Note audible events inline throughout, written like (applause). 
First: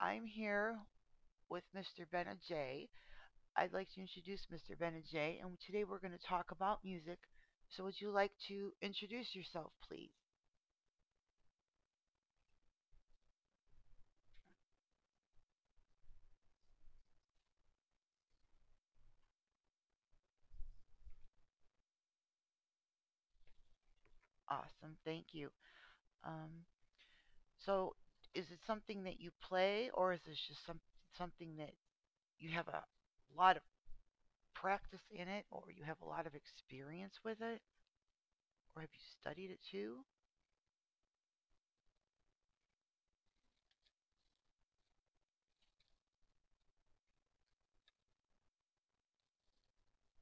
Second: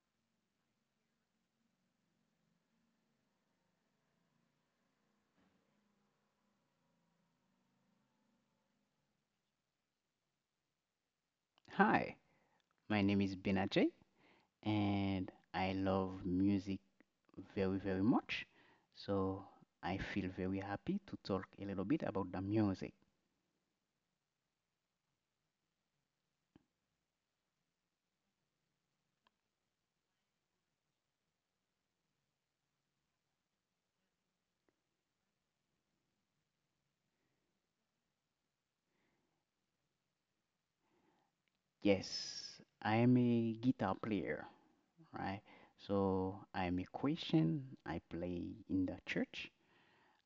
I'm here with Mr. Benajay. I'd like to introduce Mr. Benajay, and today we're going to talk about music. So, would you like to introduce yourself, please? Hi, my name is Benajay and I love music very, very much. So I feel very happy to talk a little bit about the music. Awesome, thank you. Um, so, is it something that you play, or is this just something that you have a lot of practice in it, or you have a lot of experience with it, or have you studied it too? Yes, I am a guitar player, right? So I am a Christian. I play in the church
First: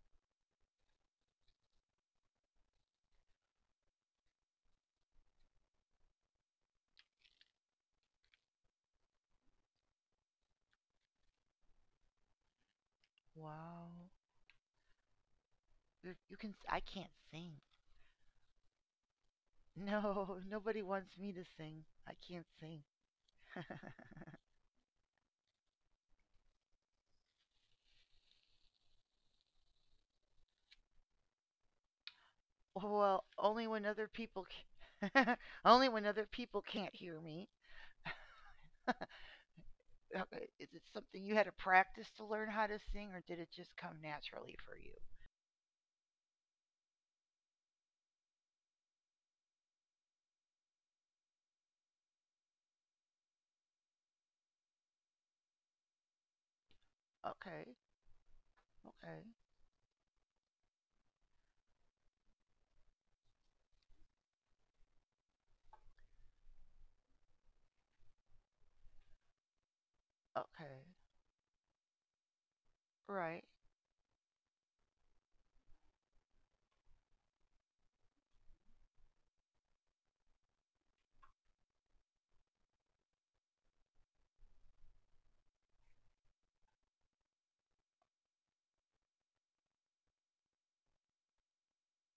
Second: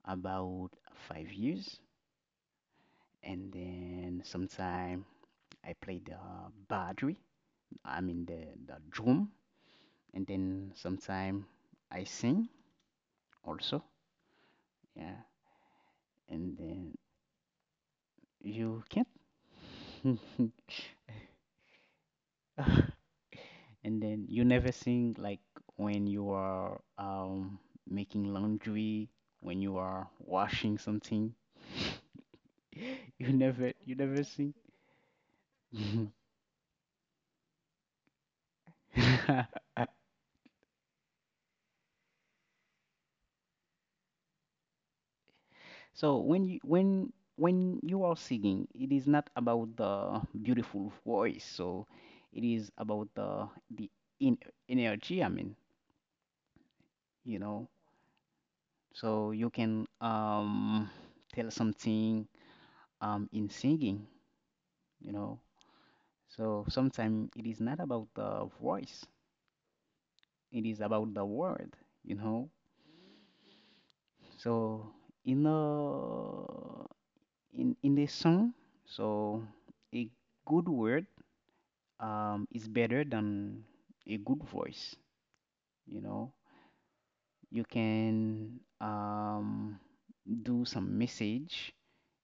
about 5 years, and then sometime I play the badri, I mean the drum, and then sometime I sing also. Wow, Yeah, you can. and I then can't sing. you can't. (laughs) No, (laughs) nobody wants me to sing. I can't sing. And then you never sing, like, when you are making laundry, when you are washing something? Oh, (laughs) well, you only never when you other never people sing? ca- (laughs) only when other people can't hear me. (laughs) Is it something you had to practice to learn how to sing or did it just come naturally for you? So when you are singing, it is not about the beautiful voice, so it is about the in, energy, I mean, you know Okay. Okay. so you can tell something, in singing, you know. So sometimes it is not about the voice, it is Okay. about the word, you know. Right. So in a in this song, so a good word is better than a good voice, you know. You can do some message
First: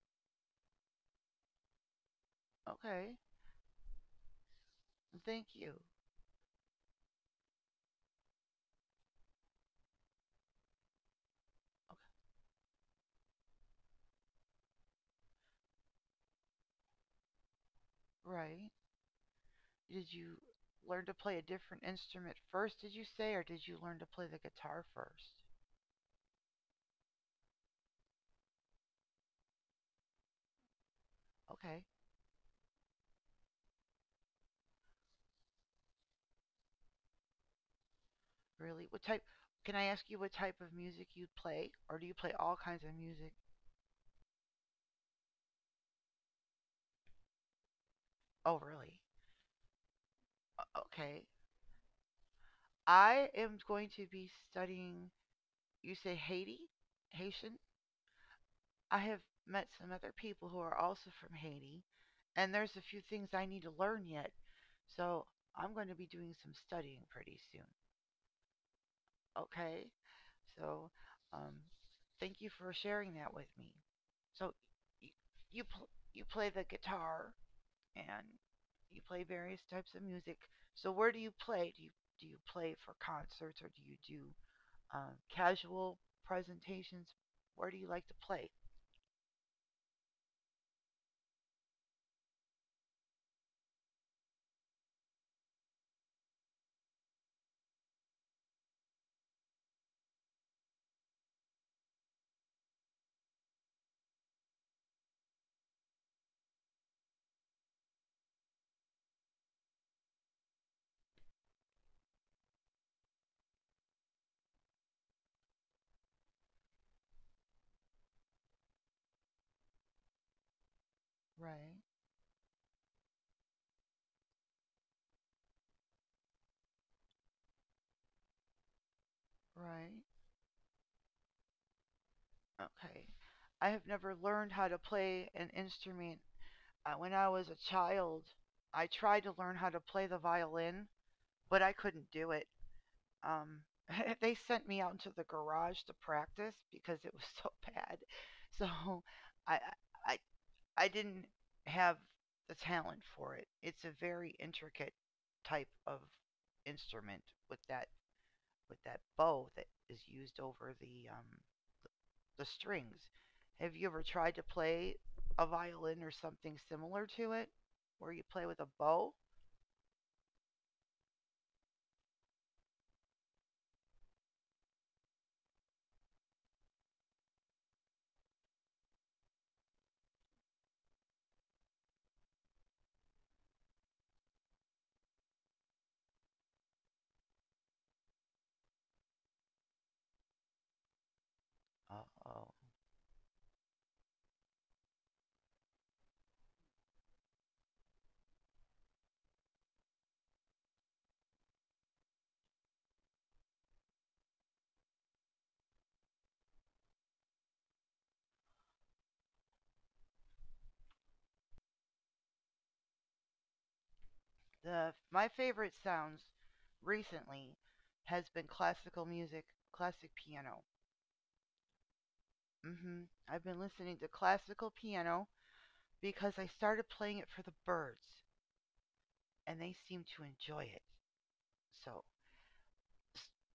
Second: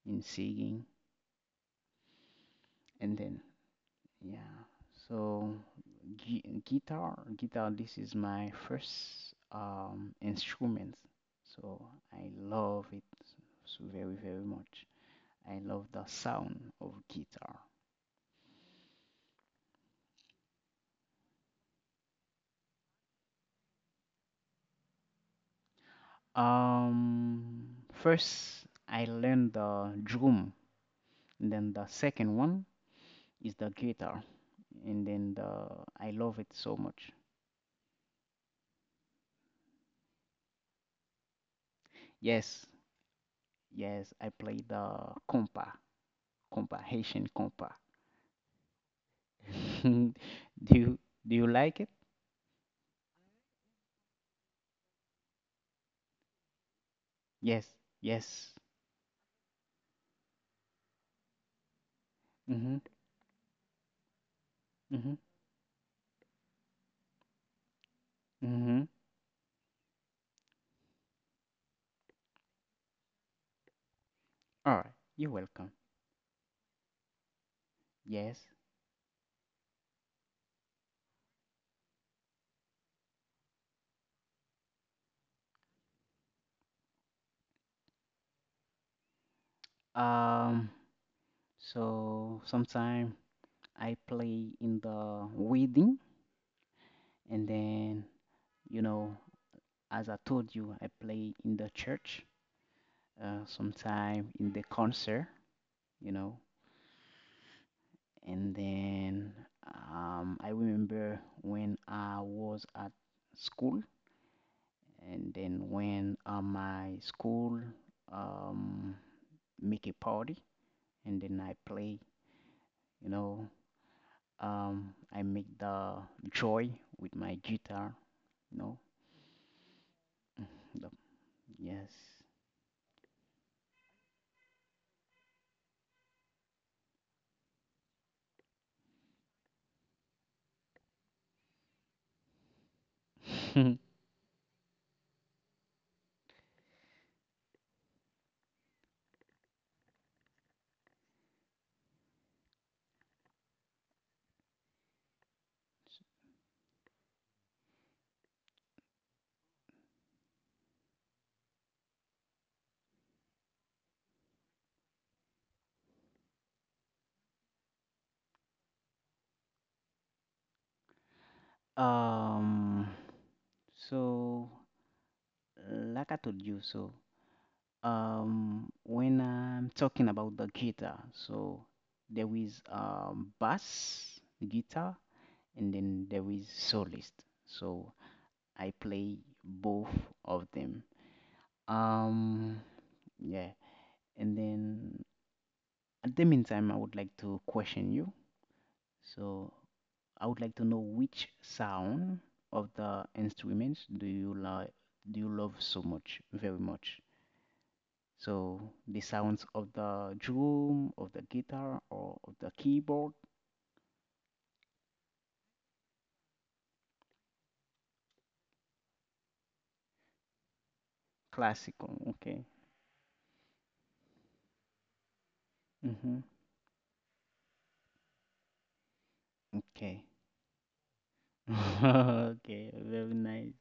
in singing, Okay. and then yeah. So Thank you. Guitar. This is my first instrument. So I love it so very, very much. I love the sound of guitar. Okay. Right. Did you learn to play a different instrument first, did you say, or did you learn to play the guitar first? Um, first I learned the drum, and then the Okay. second one is the guitar, and then the I love it so much. Really? What type? Can I ask you what type of music you play, or do you play all Yes, kinds of music? yes, I play the Haitian compa. Oh, really? (laughs) do you Okay. do you like it? I am going to be studying. You say Haiti, Haitian. Yes, yes. I have met some other people who are also from Haiti, and there's Mhm, a few things I need to learn yet. mhm, So I'm going to be doing some studying pretty soon. mhm. Okay. So, um, thank you for sharing that with me. So, All right, you you're you, welcome. pl- you play the guitar and Yes. you play various types of music. So where do you play? Do you play for concerts or do you do casual presentations? Where do you like to play? Um. So sometime I play in the wedding, and then, you know, as I told you, I play in the church. Sometime in the concert, you know, and then I remember when I was at school, and then when my school um, make a party, and then I Right, play. You know, I make the joy with my guitar. You know, right. (laughs) the, yes. Okay, I have never learned how to play an instrument. When I was a child, I tried to learn how to play the violin, but I couldn't do it. Um, (laughs) (laughs) they sent me out into the garage to practice because it was so (laughs) bad. So I I I didn't have the talent for it. It's a very intricate type of instrument with that bow that is used over the strings. Have you ever tried to play a violin or something similar to it, where you play with a bow? um, so, like I told you, so, when I'm talking about the guitar, so there is bass guitar, and then there is solist. So I play both of them. Uh-oh. Um, yeah. And then at the meantime, I would like to question you. So I would like to know which sound of the instruments do you like, do you love so much, very much? So the sounds of the drum, of the guitar, or of the keyboard, The my favorite sounds recently has been classical music, classic piano. classical. Okay. Mhm. I've been listening to classical piano Mm-hmm. because I started playing it for the birds and they Okay. seem to enjoy it. So (laughs) Okay. Very nice.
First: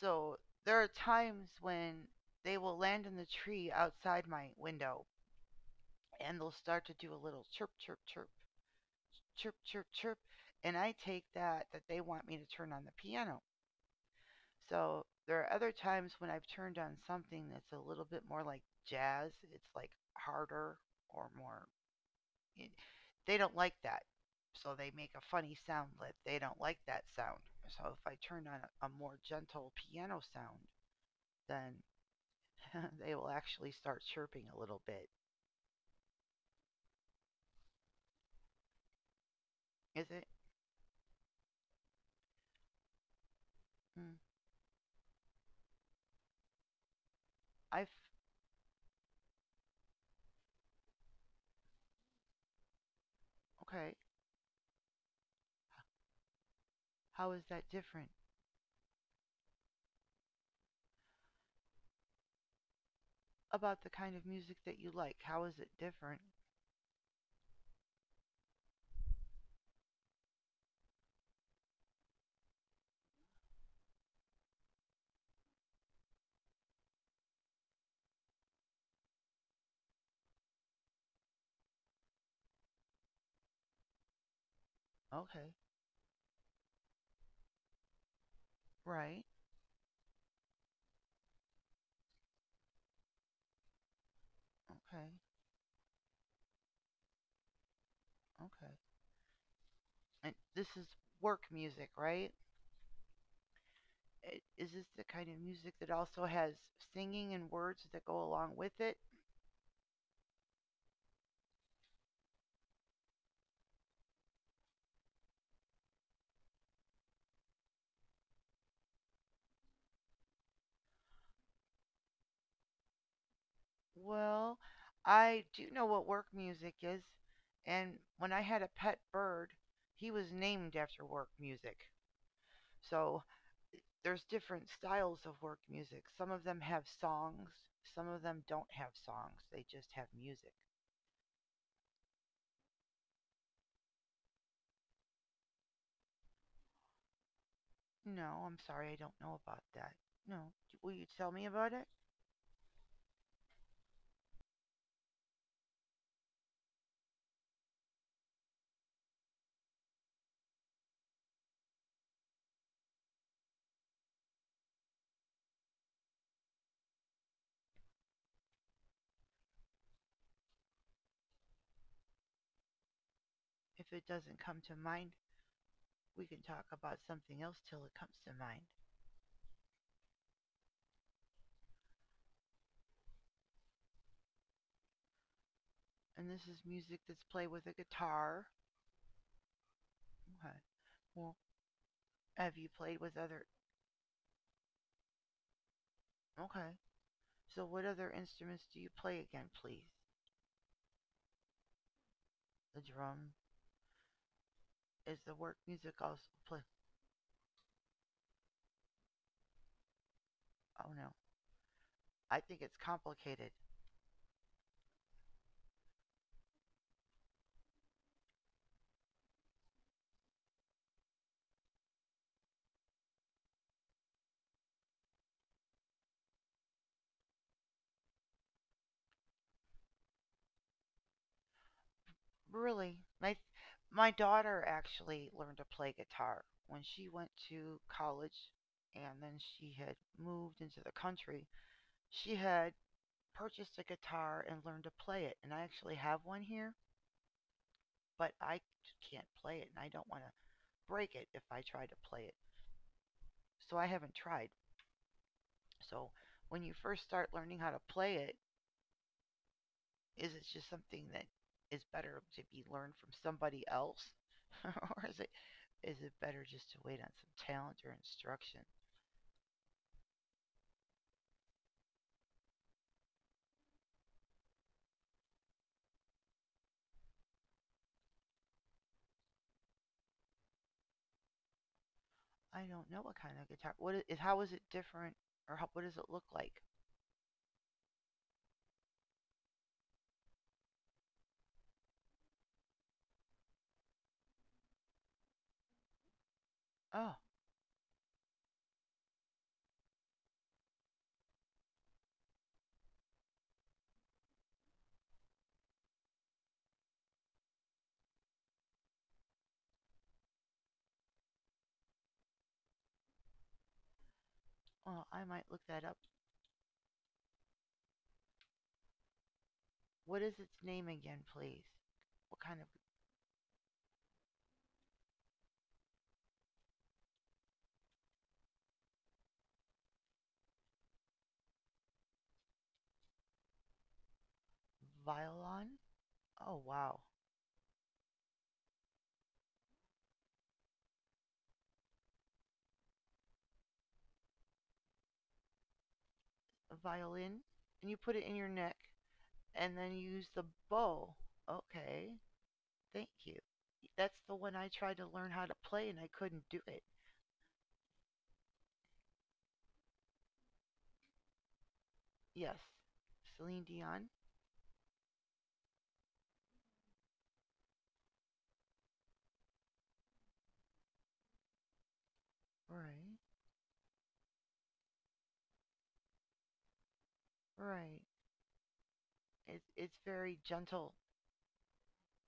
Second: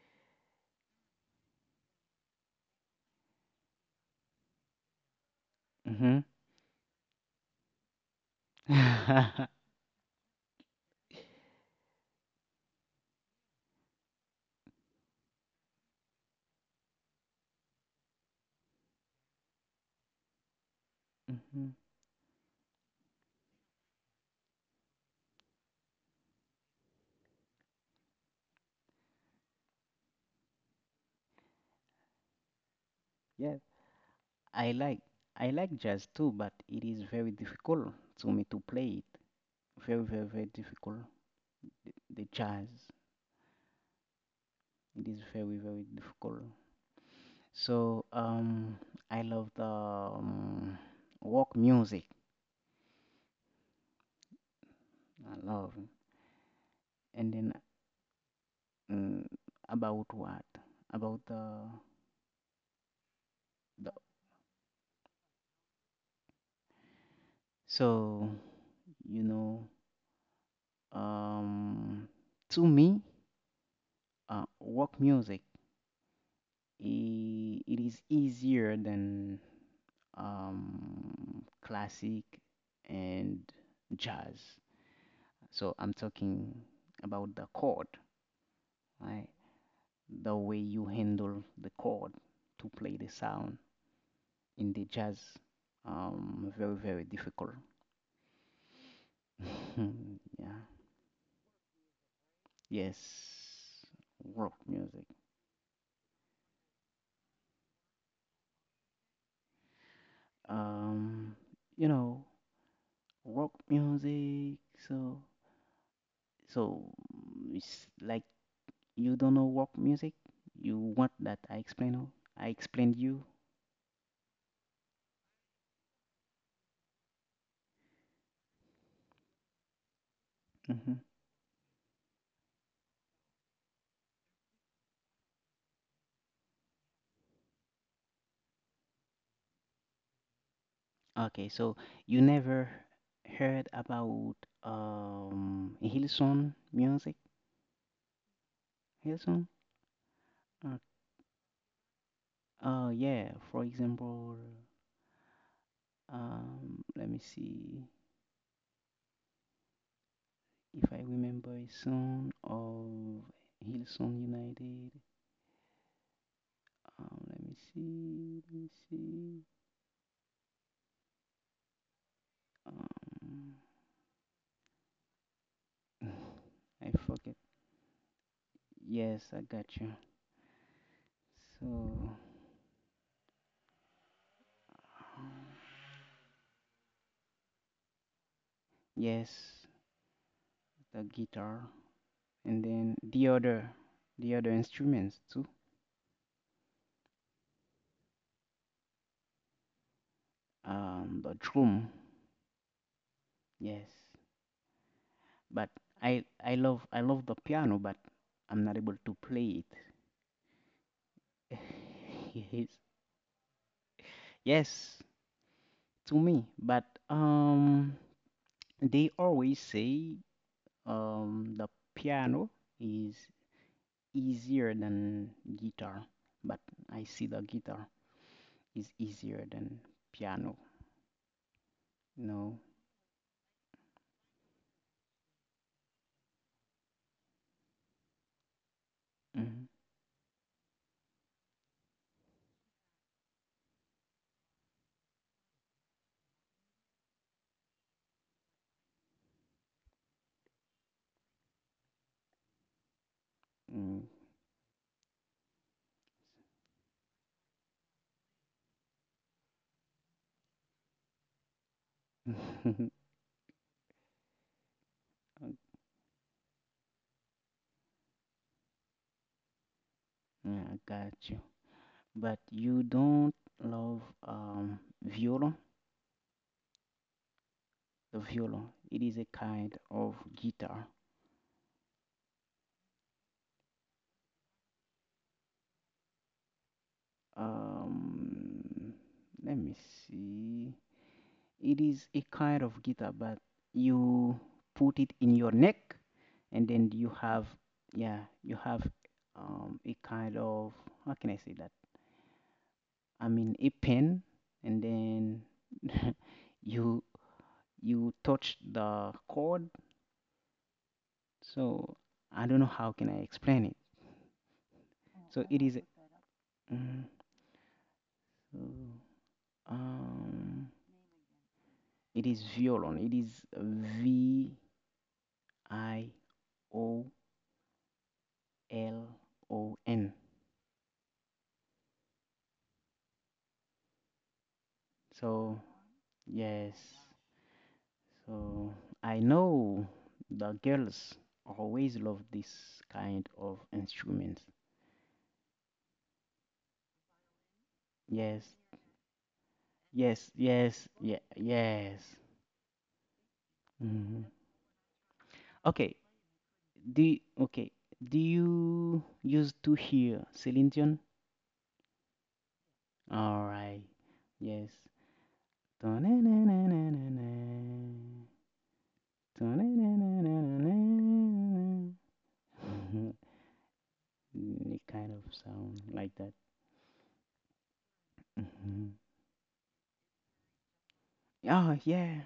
so there are times when they will land in the tree outside my window Mm-hmm. and they'll start to do a little chirp chirp chirp (laughs) chirp chirp chirp and I take that that they want me to turn on the piano. So there are other times when I've turned on something that's a little bit more like jazz. It's like harder or Mm-hmm. more they don't like that. So they make a funny sound lid. They don't like that sound. So if I turn on a more gentle piano sound, then (laughs) they will Yes. actually start chirping a I little like bit. I like jazz too, but it is very difficult to me to play it. Very, Is it? very, very difficult. The jazz. Mm, It is very, very difficult. I've. So I love the rock music. Okay. I love. How And is then, that different? mm, about what? About the About the the. kind of music that you like. How is it different? So, you know, um, to me, rock music. It is easier than classic and jazz. Okay. So I'm talking about the chord, Right. right? The way you handle the chord to play the sound in the Okay. jazz, very very difficult. Okay. And (laughs) Yeah. this is work music, right? Yes. Rock Is this the music. kind of music that also has singing and words that go along with it? Um, you know, rock music. So so, it's like, you don't know walk music? You want that I explain? I explained you. Well, I do know what work music is, and when I had a pet bird, he was named after Hmm. work music. So there's different styles of work music. Some of them have songs, some of them don't have songs. They just have music. Okay, so you never heard about Hillsong music? No, I'm sorry, I don't know Hillsong? about that. No, Uh, will you tell me about it? Yeah. For example, let me see if I remember a song of Hillsong United. Let me see. Let me see. Um, If it doesn't come to mind, (sighs) we can talk (laughs) about I something forget. else till it comes to mind. Yes, I got you. So. And this is music that's played with a guitar. Yes, Okay. the Well, guitar, have you and played then with other. The other instruments too. Okay. So what other instruments do you play again, please? The drum. The drum. Yes, Is the work but music also I play? I love I love the piano, but I'm not able to play it. Oh no. I (laughs) think it's Yes, complicated. yes, to me. But um, they always say the piano is easier than guitar, but I see the guitar is easier than piano. No. Really? My daughter actually learned to play guitar when she went to college and then she had moved into the country. She had purchased a guitar and learned to play it and I actually have one here, but I can't play it and I don't want to break it if I try to play it. So I Mm. haven't tried. So when you first start learning how to play it, is it just something that is better to be learned from (laughs) somebody else, (laughs) or is it better just to wait on some talent or instruction? Yeah, I got you. But you don't love viola, the viola. It is a kind of guitar. I don't know what kind of guitar. What is how is it different, or what does it look like? Um, let me see. It is a kind of guitar, but you put it in your neck, and then Oh, you have a kind of, how can I say that? I mean, a pen, and then (laughs) you you touch the cord. So I don't know how can I explain it. well, I might look So it that is, up. mm, so, What is its um name again, please? it What is kind of violon. It is Violon. So violin? Oh yes. wow, So I know the girls always love this kind of instruments. a violin. And you put it in your Yes. neck, and then you use Yes. the Yes. bow. Yeah. Okay, Yes. thank you. That's Hmm. the one I tried to learn how to play and Okay. I couldn't do it. Do okay. Do you used to hear Celine Dion? Yes. All Celine right. Dion? Yes. It Right. kind of sound like that. Right. Mhm. It's very gentle. Oh yeah,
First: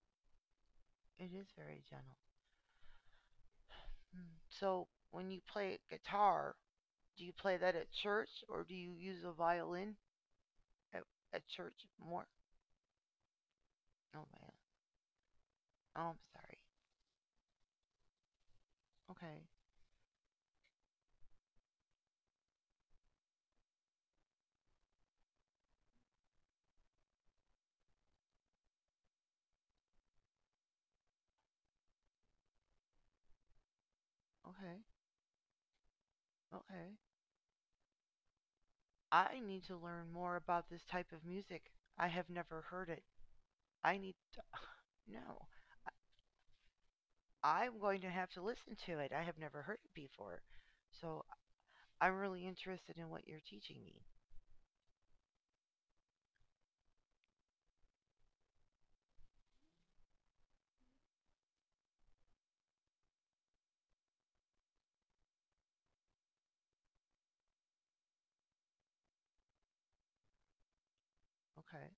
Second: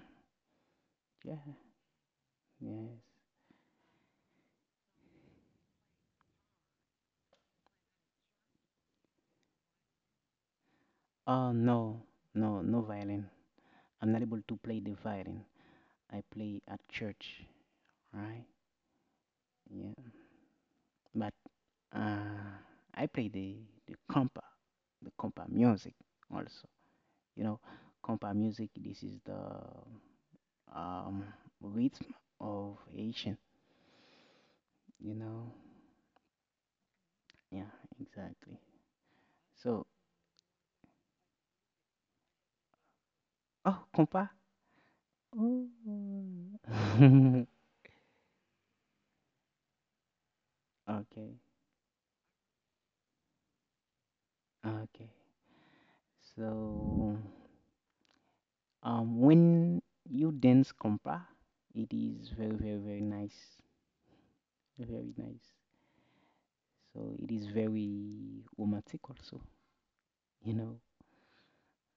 It yeah, is very gentle. yes. Hmm. So when you play guitar, do you play that at church or do you use a violin at, at Oh church no, more? no, no violin. I'm not Oh able man. to play the violin. Oh, I'm I sorry. play at church, right? Okay. Yeah, but uh, I play the compa the compa music also. You know, compa music, this is the, um, rhythm of Haitian, Okay. you know. Okay. Yeah, exactly. I need to So, learn more about this type of music. I have never heard it. oh, I need compa. to. (sighs) (laughs) No. Ooh. (laughs) I'm going to have to listen to it. I have never heard it before. So Okay, I'm really interested in what you're teaching me. okay. So, when you dance compa, it is very, very, very nice. Very nice. So, it is very romantic also, you know. Okay.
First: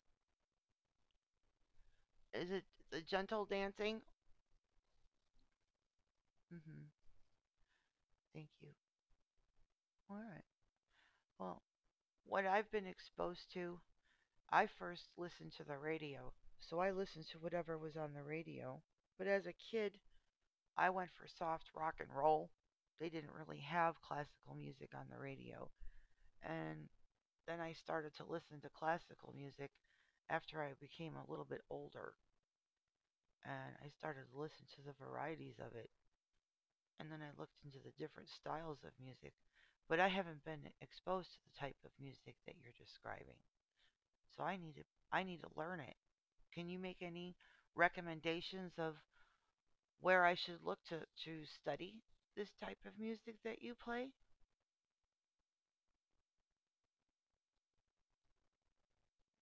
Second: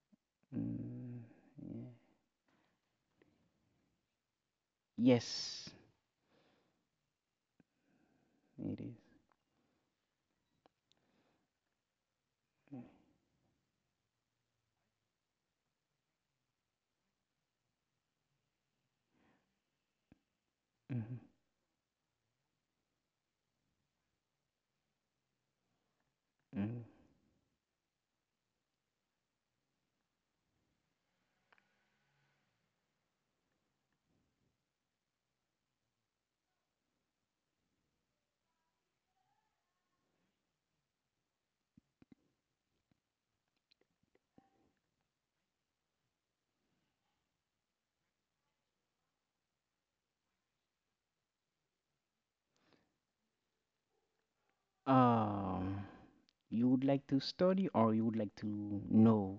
Mm, yeah. Is it the gentle dancing? Yes, Mm-hmm. Thank you. it is. All right. Well, what I've been exposed to, I first listened to the radio. So I listened to whatever was on the radio. But as a kid, I went Mm-hmm. for soft rock and roll. They didn't really have classical music on the radio. Mm-hmm. And then I started to listen to classical music after I became a little bit older. And I started to listen to the varieties of it. And then I looked into the different styles of music. But I haven't been exposed to the type of music that you're describing. So I need to learn it. Can you make any recommendations of where I should look to study this type of music that you play? Um, you would like to study, or you would like to know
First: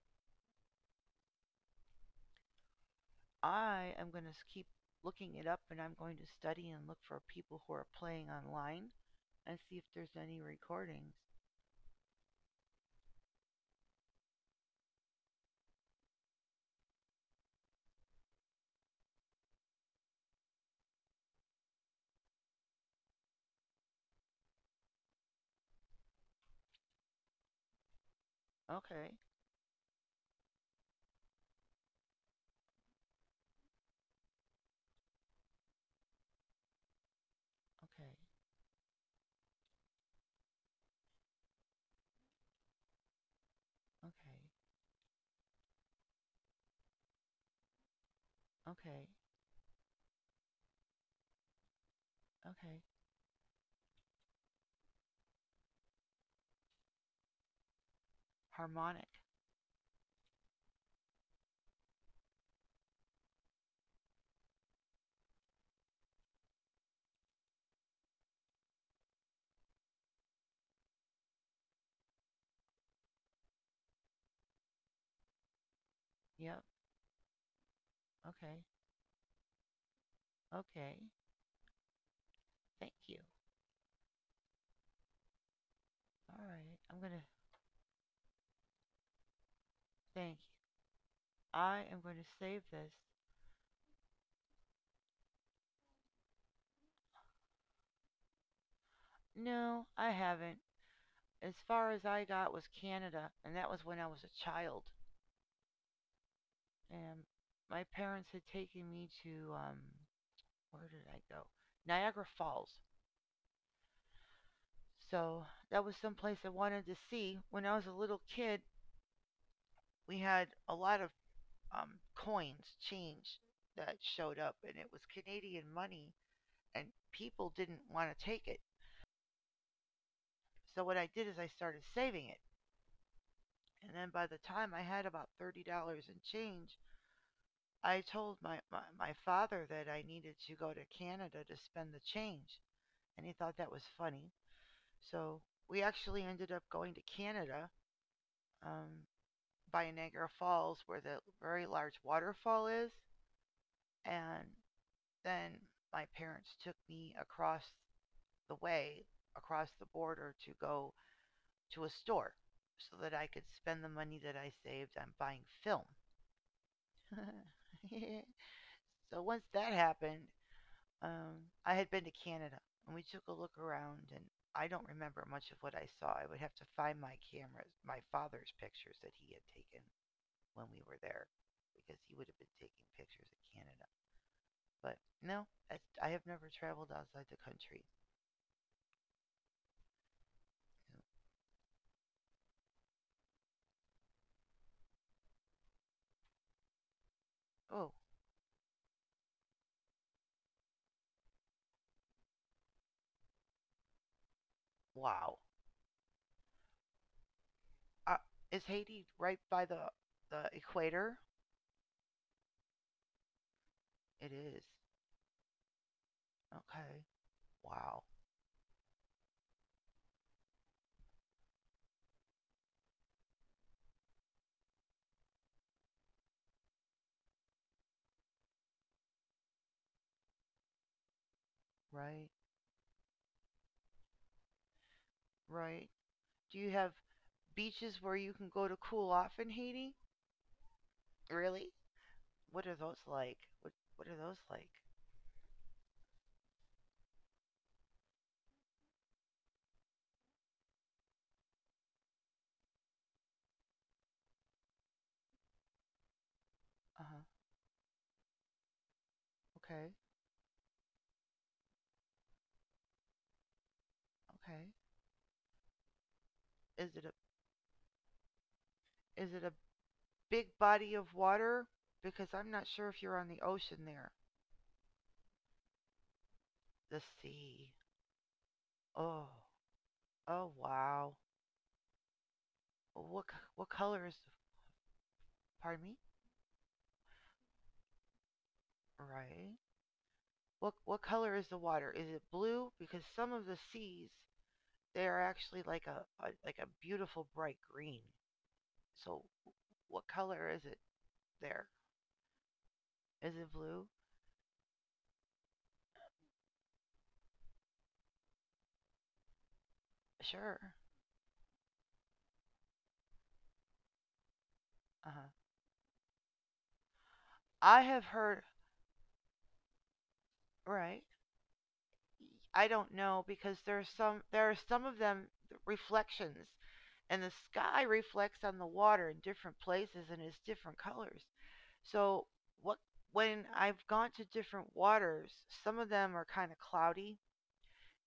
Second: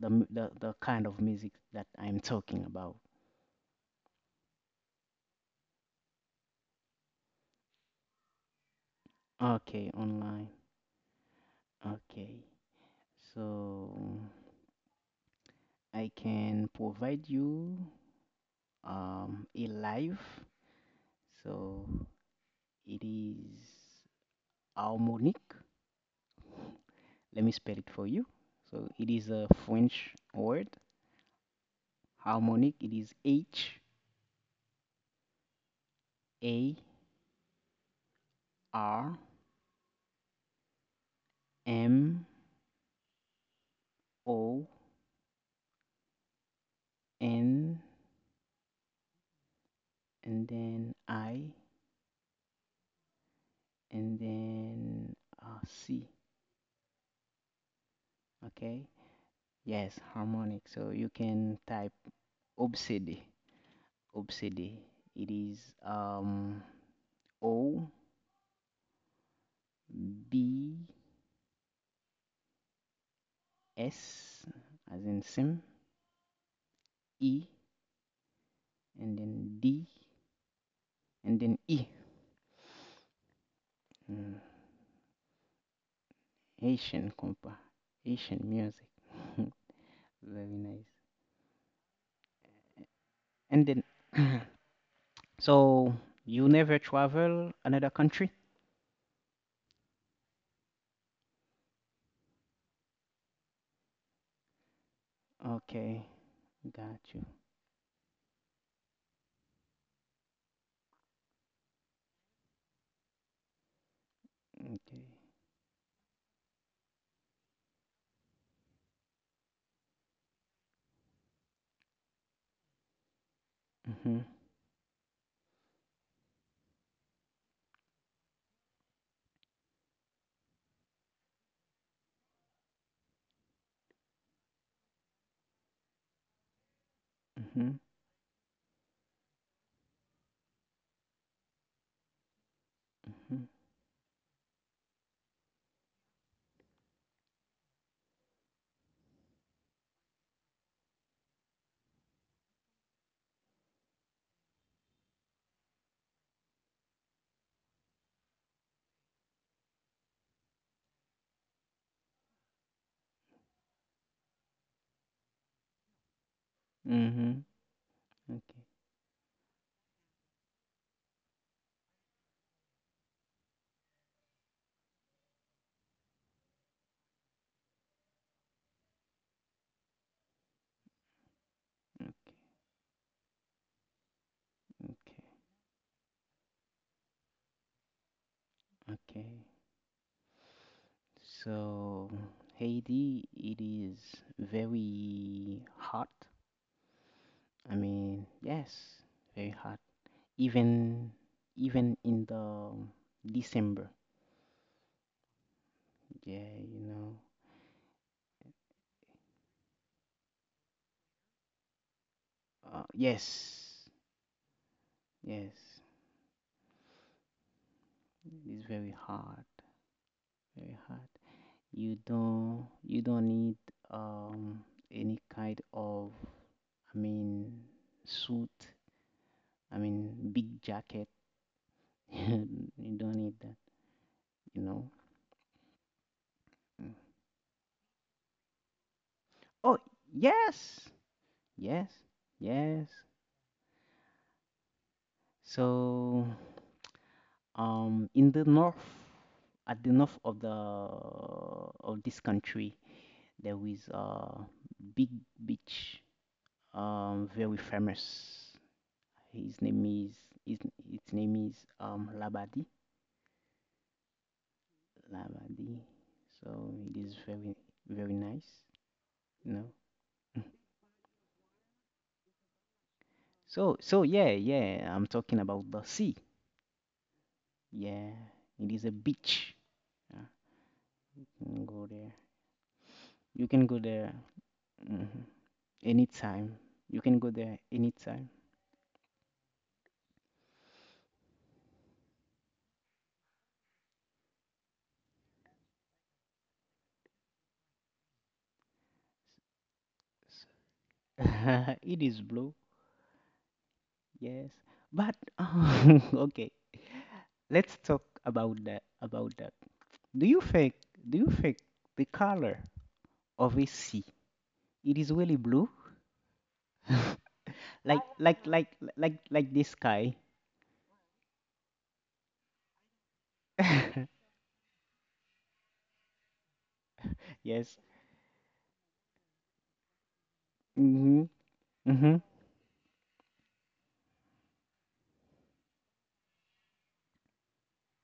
the m- the kind of music that I'm talking about? I am going to keep looking it up and I'm going to study and look for people who are playing online and see if Okay, there's any online. recordings. Okay, so I can provide you a live. So it is harmonic. Let me spell it for you. So it Okay, is a French word. Harmonic. It is H A okay, R M okay, O N, okay, and then I, okay. and then C. Okay. Harmonic. Yes, harmonic. So you can type obsede. Obsede. It is um O B S as in sim, Yep. E, Okay. and then D, Okay. and then E. Thank you. Mm. All right. I'm Haitian gonna compa. Haitian music. (laughs) thank you. Very nice. I am going to save this. And then, (clears throat) so you never travel another country? No, I haven't. As far as I got was Canada, and that was when I was a child. Okay, got And you. my parents had taken me to where did I go? Niagara Falls. Okay. So that was some place I wanted to see. When I was a little kid, we had a lot of coins, change that Mhm. showed up, and it was Canadian money, and people didn't want to take it. So what I did is I started saving it, and then by the time I had about $30 in change, Mhm. I told my father that I needed to go to Canada to spend the change, and he Mhm. thought that was funny. So we actually ended up going to Canada um, by Niagara Falls, where the very large waterfall is, and then my parents took me across the way across the border to go to a store so that I could spend the money that I saved on buying film. Mhm. (laughs) Okay. So once that happened, um, I had been to Canada and we took a look around and I don't remember much of what I saw. I would have to find my cameras, my father's pictures that he had taken when we were there because he Okay. would have been taking pictures of Canada. Okay. But no, I have never traveled outside the country. Okay. So, Haiti, it is very hot. I Oh, mean, yes, very hot. Even even in the December. wow. Yeah. Uh, is Haiti right by the equator? Yes. It is. Yes. Okay. Wow. It is very hot. Very hot. You don't need um any kind of, I mean, suit, I mean big jacket. (laughs) Right. You don't need that you know Right. Do you Mm. have beaches where you can go to cool off in Oh, Haiti? yes, Really? yes, What are yes. those like? What are those like? So in the north at the north of the of this country, there is a big beach, Uh huh. Very famous. His name Okay. is his, its name is, Labadi. Okay. Labadi. So Is it it a is very very nice, Is it a you know. (laughs) big body of water? Because I'm not sure if you're on the So ocean so there. yeah, yeah, I'm talking about the sea. The sea. Yeah, it is a Oh. beach. Yeah, Oh wow. you can go there. What You can What go color there, is? mhm, Pardon me. anytime. You can go there anytime. Right. What color is the water? Is it blue? Because some of the seas they are actually like a beautiful bright green. So what color is it (laughs) there? It is blue, Is it blue? yes. But, (laughs) okay, let's talk about that. do you Sure. think do you think the color of a sea it is Uh-huh. really blue, I (laughs) have like heard like like like this sky? right. I don't know because (laughs) there are some of them reflections and the Yes. sky reflects on the water in different places and is different colors. Hmm. Hmm. So what when I've gone to different waters, some of them are kind of cloudy.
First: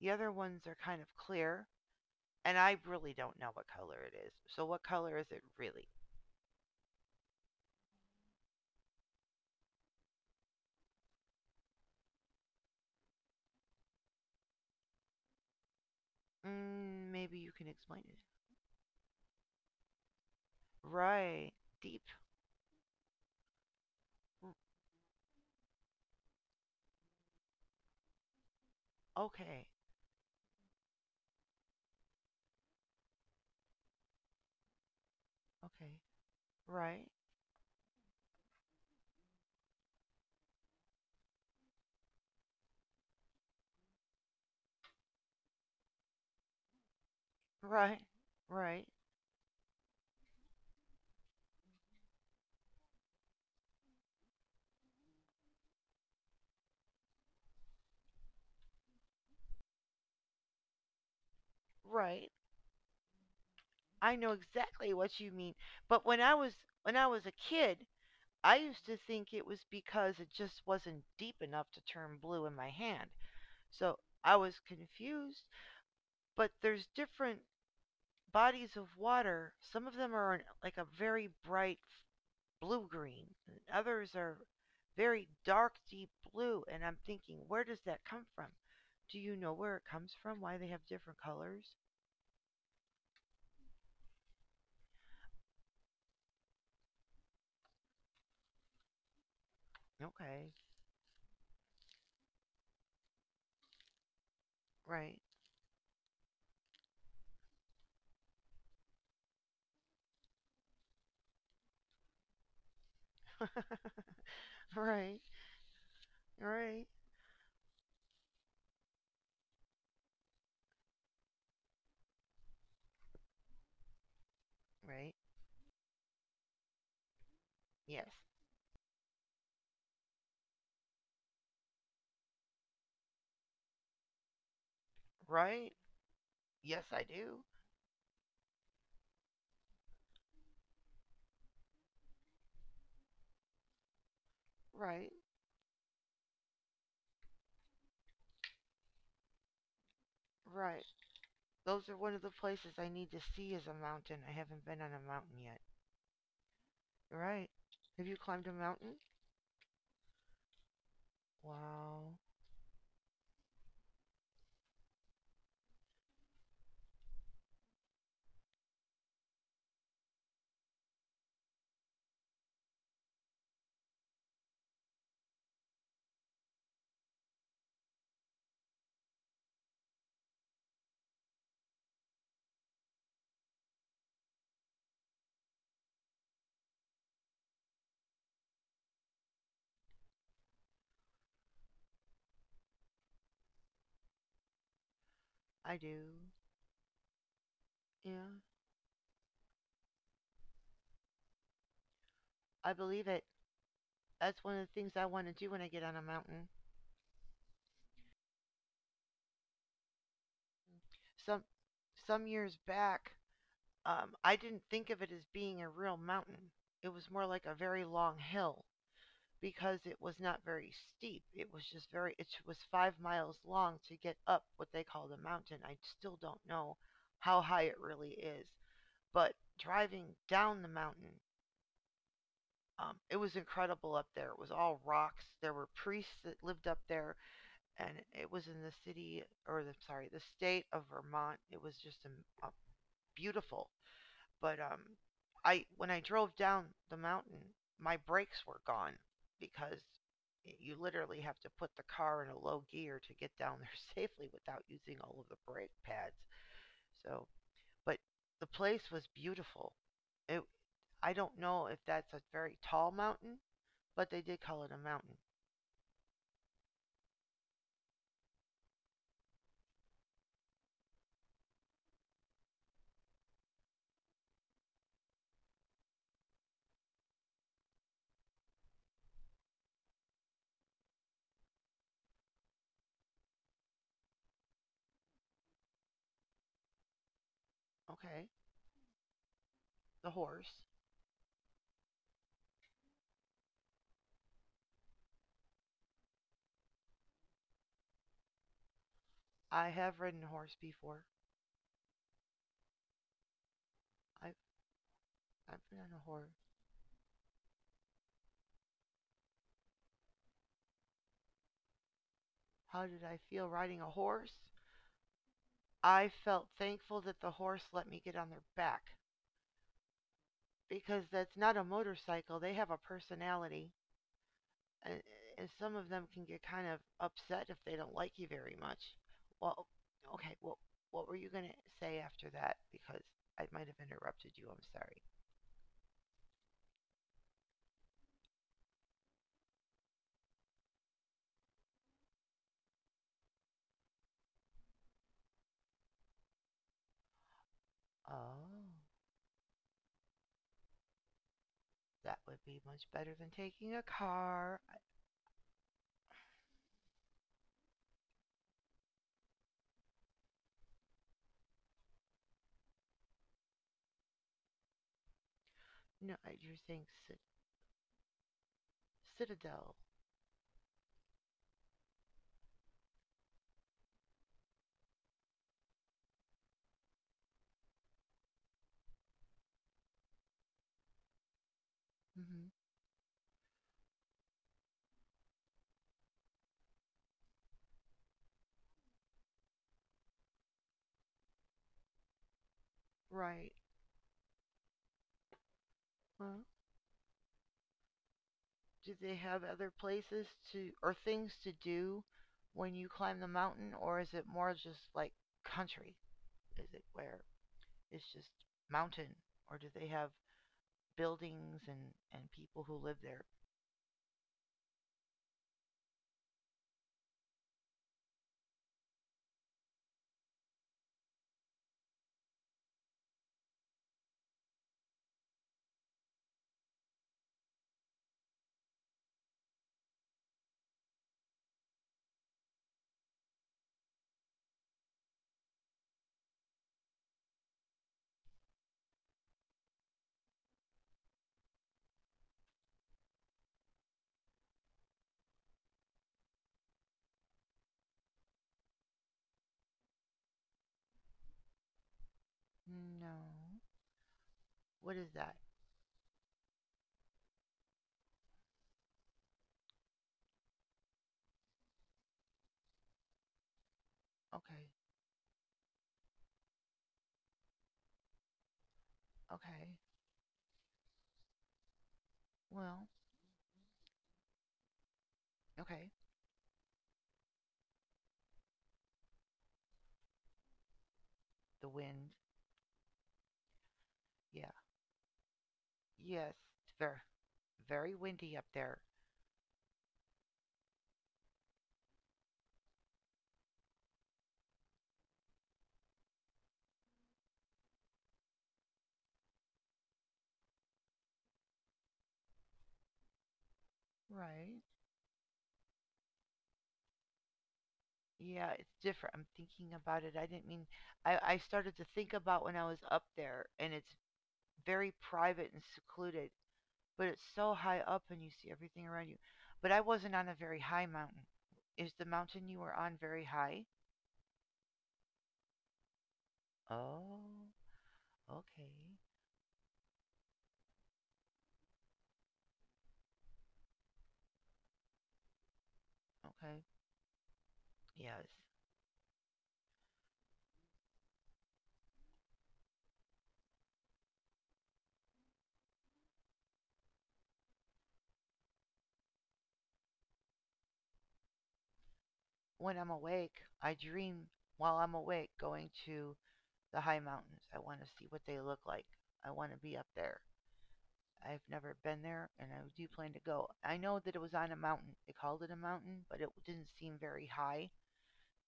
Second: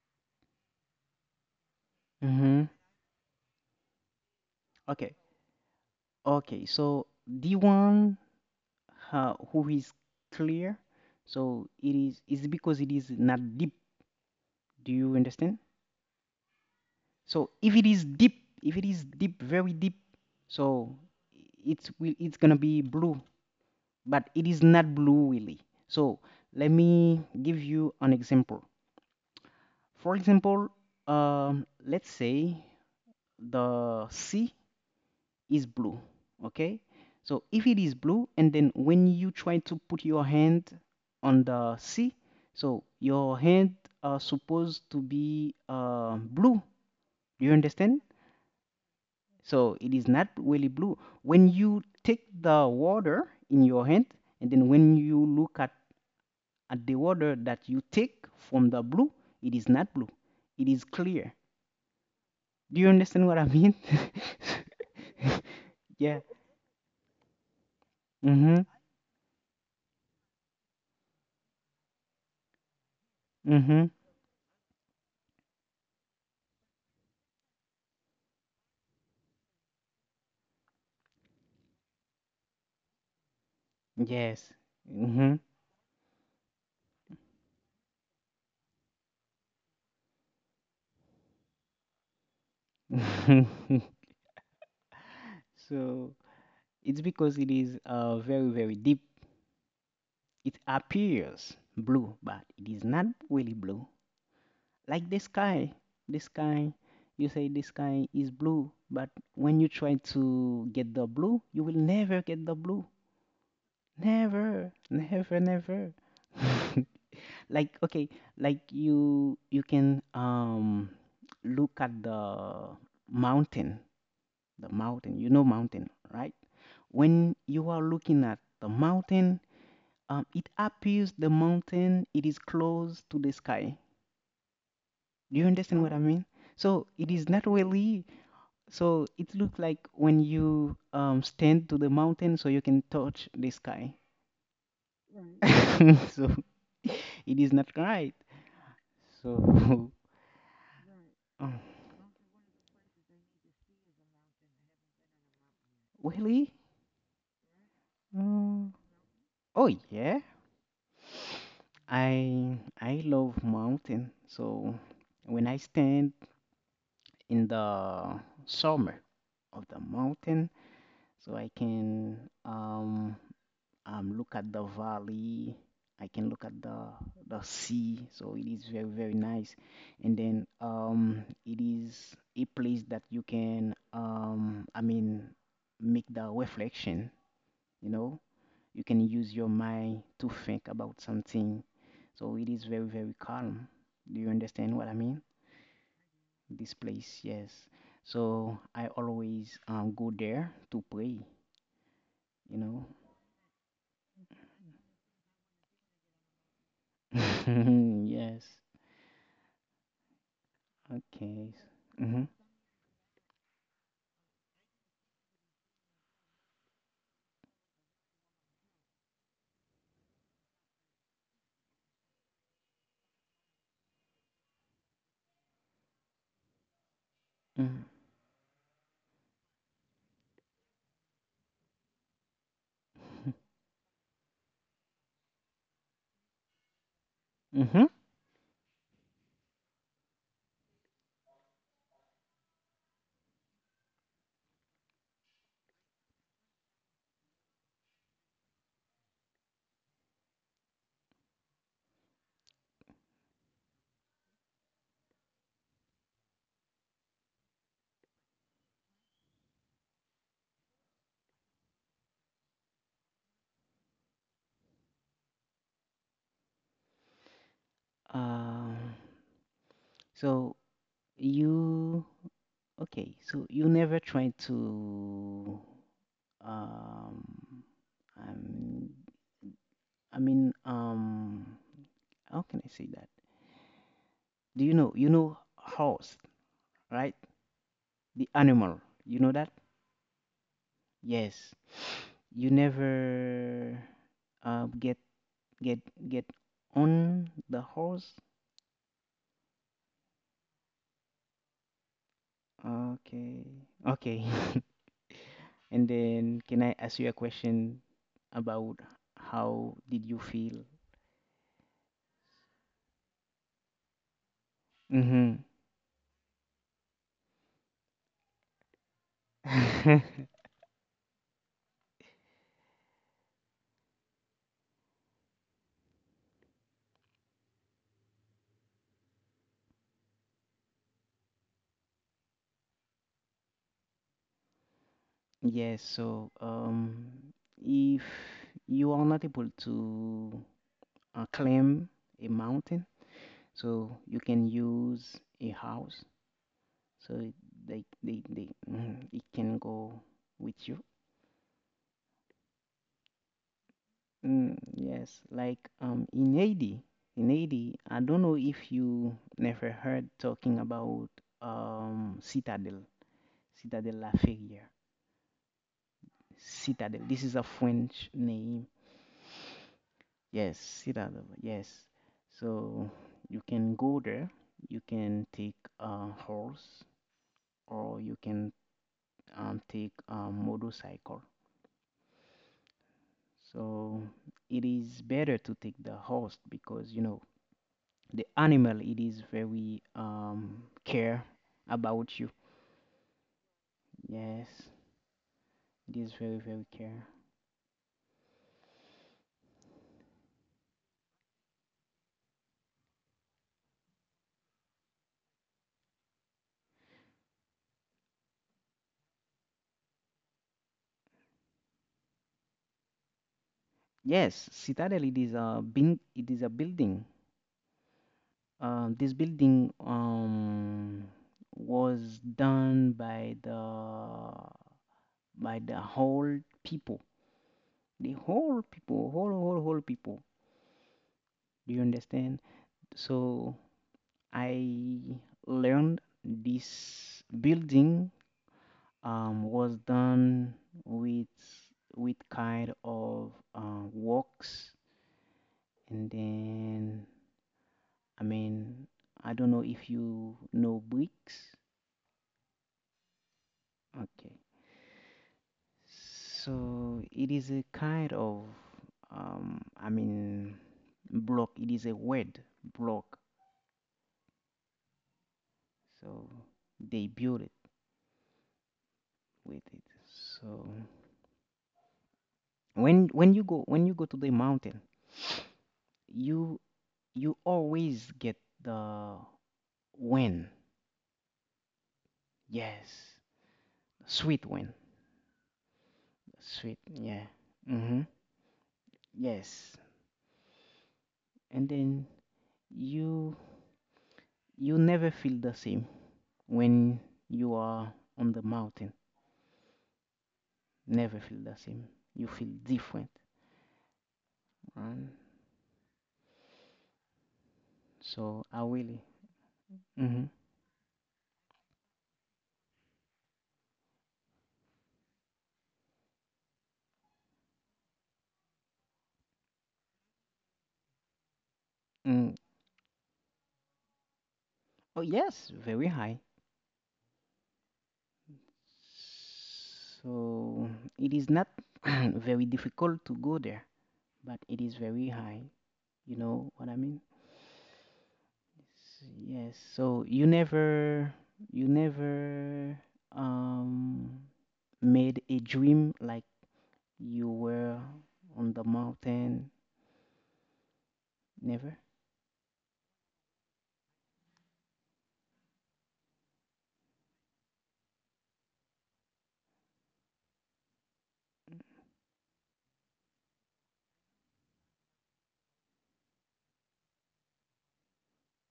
The other ones are kind of clear, and Hmm. I really don't know what color it is. So, what Okay, color is it really? okay. So, the one, who is clear, so it is because it is not deep. Do you understand? Maybe you So can if explain it. It is deep, very deep, so Right. Deep. It's gonna be blue, but it Mm. is not blue really. So let me give you an example. Okay. For example, let's say the sea is Okay. blue, okay? Right. So if it is blue, and then when you try to put your hand on the sea, so your hand are supposed to be, blue. Do you understand? Right. Right. So it is not really blue. When you take the water in your hand, and then when you look at the water that you take from the blue, it is not blue. It is clear. Right. Do you understand what I mean? I know exactly what you mean. (laughs) But Yeah. When I was a kid, I Mhm. used to think it was because it just wasn't deep enough to turn blue in my hand. Mhm. So I was confused, but there's different bodies of water. Some of them are in, like a very bright blue green, and others are Yes. very Mhm. dark, deep blue. And I'm thinking, where does that come from? Do you know where it comes from? Why they have different colors? (laughs) So, it's because it is, very very deep. Okay. It appears blue, but it is not really blue. Like Right. the (laughs) sky. The sky. You say the sky is blue, but when you try to get the blue, you will never get the blue. Never, Right. never, never. (laughs) Right. Like, okay, like you can look at the mountain, the Right. mountain. You know mountain, right? When you are Yes. looking at the mountain, it appears the mountain it is close to the sky. Do you Right. understand what I mean? So Yes, I it is not do. really. So it looks like when you stand to the mountain, so you can touch the sky. Right. (laughs) So it is not right. So, (laughs) Right. uh, Those are one of the places I need to see is a mountain. I haven't been on a mountain yet. really? Right. Have you climbed a Mm, mountain? oh yeah. Wow. I love mountain. So when I stand in the summer of the mountain, so I can um look at the valley. I can look at the sea. So it is very very nice. And then, it is a place that you can, I mean, make the reflection. You know, you can use your mind to think about something. So it is very, very calm. Do you understand what I mean? I do. This place, yes. Yeah. So I always, go there to pray, you I know? believe it. That's one of the things I want to do when I get on a mountain. (laughs) Yes. Some Okay. Mm-hmm. some years back, I didn't think of it as being a real mountain. It was more like a very long hill because it was not very steep. It was just very. It was 5 miles long to get up what they call the mountain. I still don't know how high it really is, but driving down the mountain, it Mm-hmm. was incredible up there. It was all rocks. There were priests that lived up there, Mm-hmm. and it was in the city or the, sorry, the state of Vermont. It was just a beautiful. But I when I drove down the mountain, my brakes were gone because you literally have to put the car in a low gear to get down there (laughs) safely without using all of the brake pads. So, but the place was beautiful. It, I don't know if that's a very tall mountain, but they did call it a mountain. Um, so you, okay, so you never try to, um, um, I mean, how can I say that? Do you know? You know horse, right? The Okay, animal. You know that? the horse. Yes. You never, uh, get get get on the horse. I have ridden a horse before. Okay. Okay. I've (laughs) I've been And on a then horse. can I ask you a question about how did you feel? How did I feel riding a horse? Mm-hmm. I felt thankful that the horse let me get on their back (laughs) because that's not a motorcycle. They have a personality, and, and some of them can get kind of upset if they don't like you very much. Well, okay. Well, what were you going to say after that? Because I might have interrupted you. I'm sorry. Yes, so, if you are not able to, climb a mountain, so you can use a house, so Oh, it can go with you. that would be much better than taking a mm, car. yes like in Haiti, I don't know if you never heard talking about um citadel Citadel La Ferrière. No, you're saying Citadel, cit this is a French name. Citadel. Yes, Citadel, yes. So you can go there, you can take a horse, or you can, take a motorcycle. Hmm. So it is better to take the host because the animal it is very care about you. Right. Yes, it is very Well, very care. do they have other places to or things to do when you climb the mountain, or is it more just like country? Is it where it's just mountain, or do they have buildings and people who live there? Yes, Citadel, it is a bin it is a building. This building was done by the whole people. The whole people, whole whole whole people. Do you understand? So I learned this building, was done with kind of, works, and then, I mean, I don't know if you know bricks. No. Okay, What is that? so it is a kind of, I mean, block. It is a word, block. Okay. So they build it with it. Okay. So Well. when you go to the mountain, Okay. you always get the win. The wind. Yes. Sweet Yeah. win. Yes. Sweet. It's Yeah. very Mhm. windy up there. Yes. And then you you never feel the same when you are on the mountain. Never feel the same. You feel different. Right. And so Yeah, I it's really. different. I'm thinking about it. Mhm. I didn't mean. I started to think about when I was up there and it's very private and secluded, but it's so high up and you see everything around you. But I wasn't on a very high mountain. Is the Mm. mountain you were on very high? Oh yes, very high. Oh, okay. So it is not (clears throat) very difficult to go there, but it is very high. You know Okay. what I mean? Yes. Yes. So you never, you never um made a dream like you were on the mountain. Never. When I'm awake, I dream while I'm awake going to the high mountains. I want to see what they look like. I want to be up there. I've never been there and I do plan to go. I know that it was on a mountain. They called it a mountain, but it didn't seem very high.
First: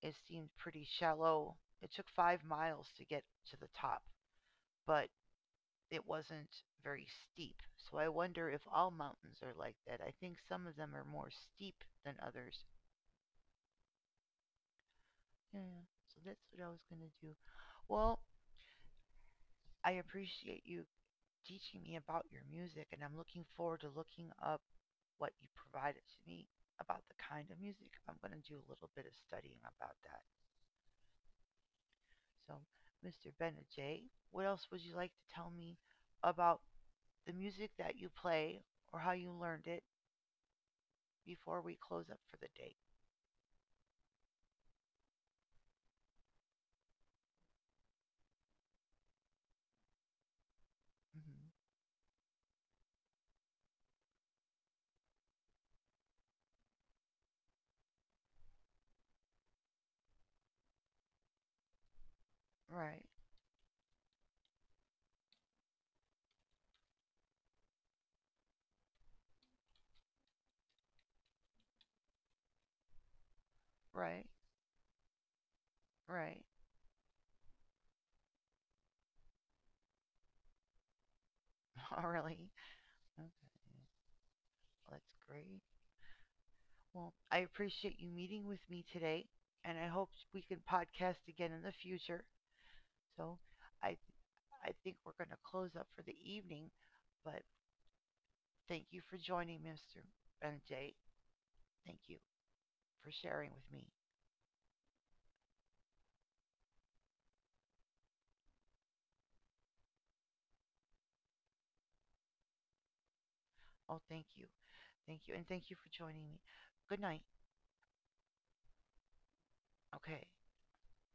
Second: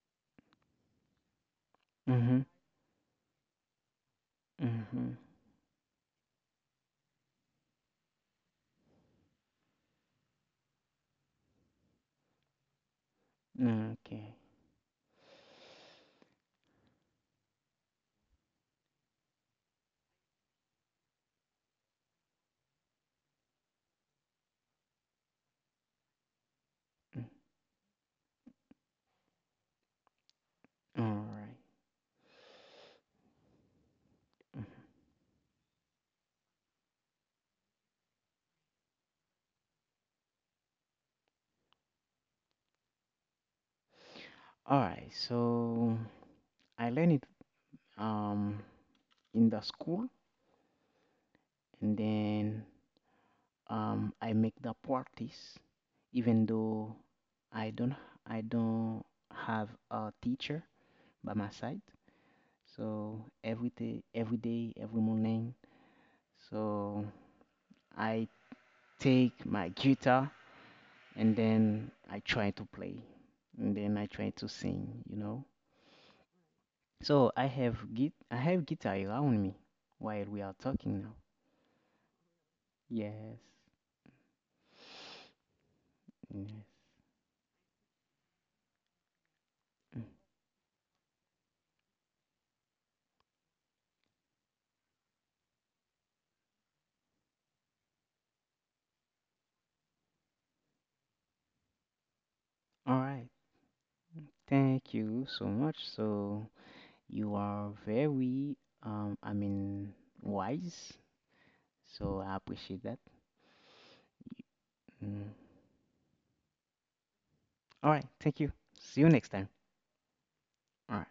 It seemed pretty shallow. It took five Mhm. miles to get to the top, but Mhm. it wasn't very steep. So I wonder if all mountains are like that. I think some of them are more steep than others. Okay. Yeah, so that's what I was going to do. Well, I appreciate you teaching me about your music, and I'm looking forward to looking up what you provided to me about the Mm. kind of music. I'm going to do a little bit of studying about that. All right. So, Mr. Benajay, what Mhm. else would you like to tell me about the music that you play or how you learned it before we close up for the day. All right. So I learned it um in the school, Mm-hmm. and then I make the practice, even though I don't I don't have a teacher by my side. So Right, every day, every day, every morning. So I take my guitar and then I try to play and then I right, try to sing. right. (laughs) So I have, git I have guitar around me while we are talking now. Oh, really? Okay, Yes. that's great. Yes. Well, I appreciate you meeting with me today, and I Mm. hope we can podcast again in the future. So I, th- I think we're going to close up for the evening, but thank you for joining, Mr. and Jay. Thank you All for right. sharing with me. Thank you so much. So you are very, I mean, wise. So I appreciate that. Oh, thank you. Thank Mm. you. And thank you for joining me. Good night. All right. Thank you. See you next time. Okay. All right.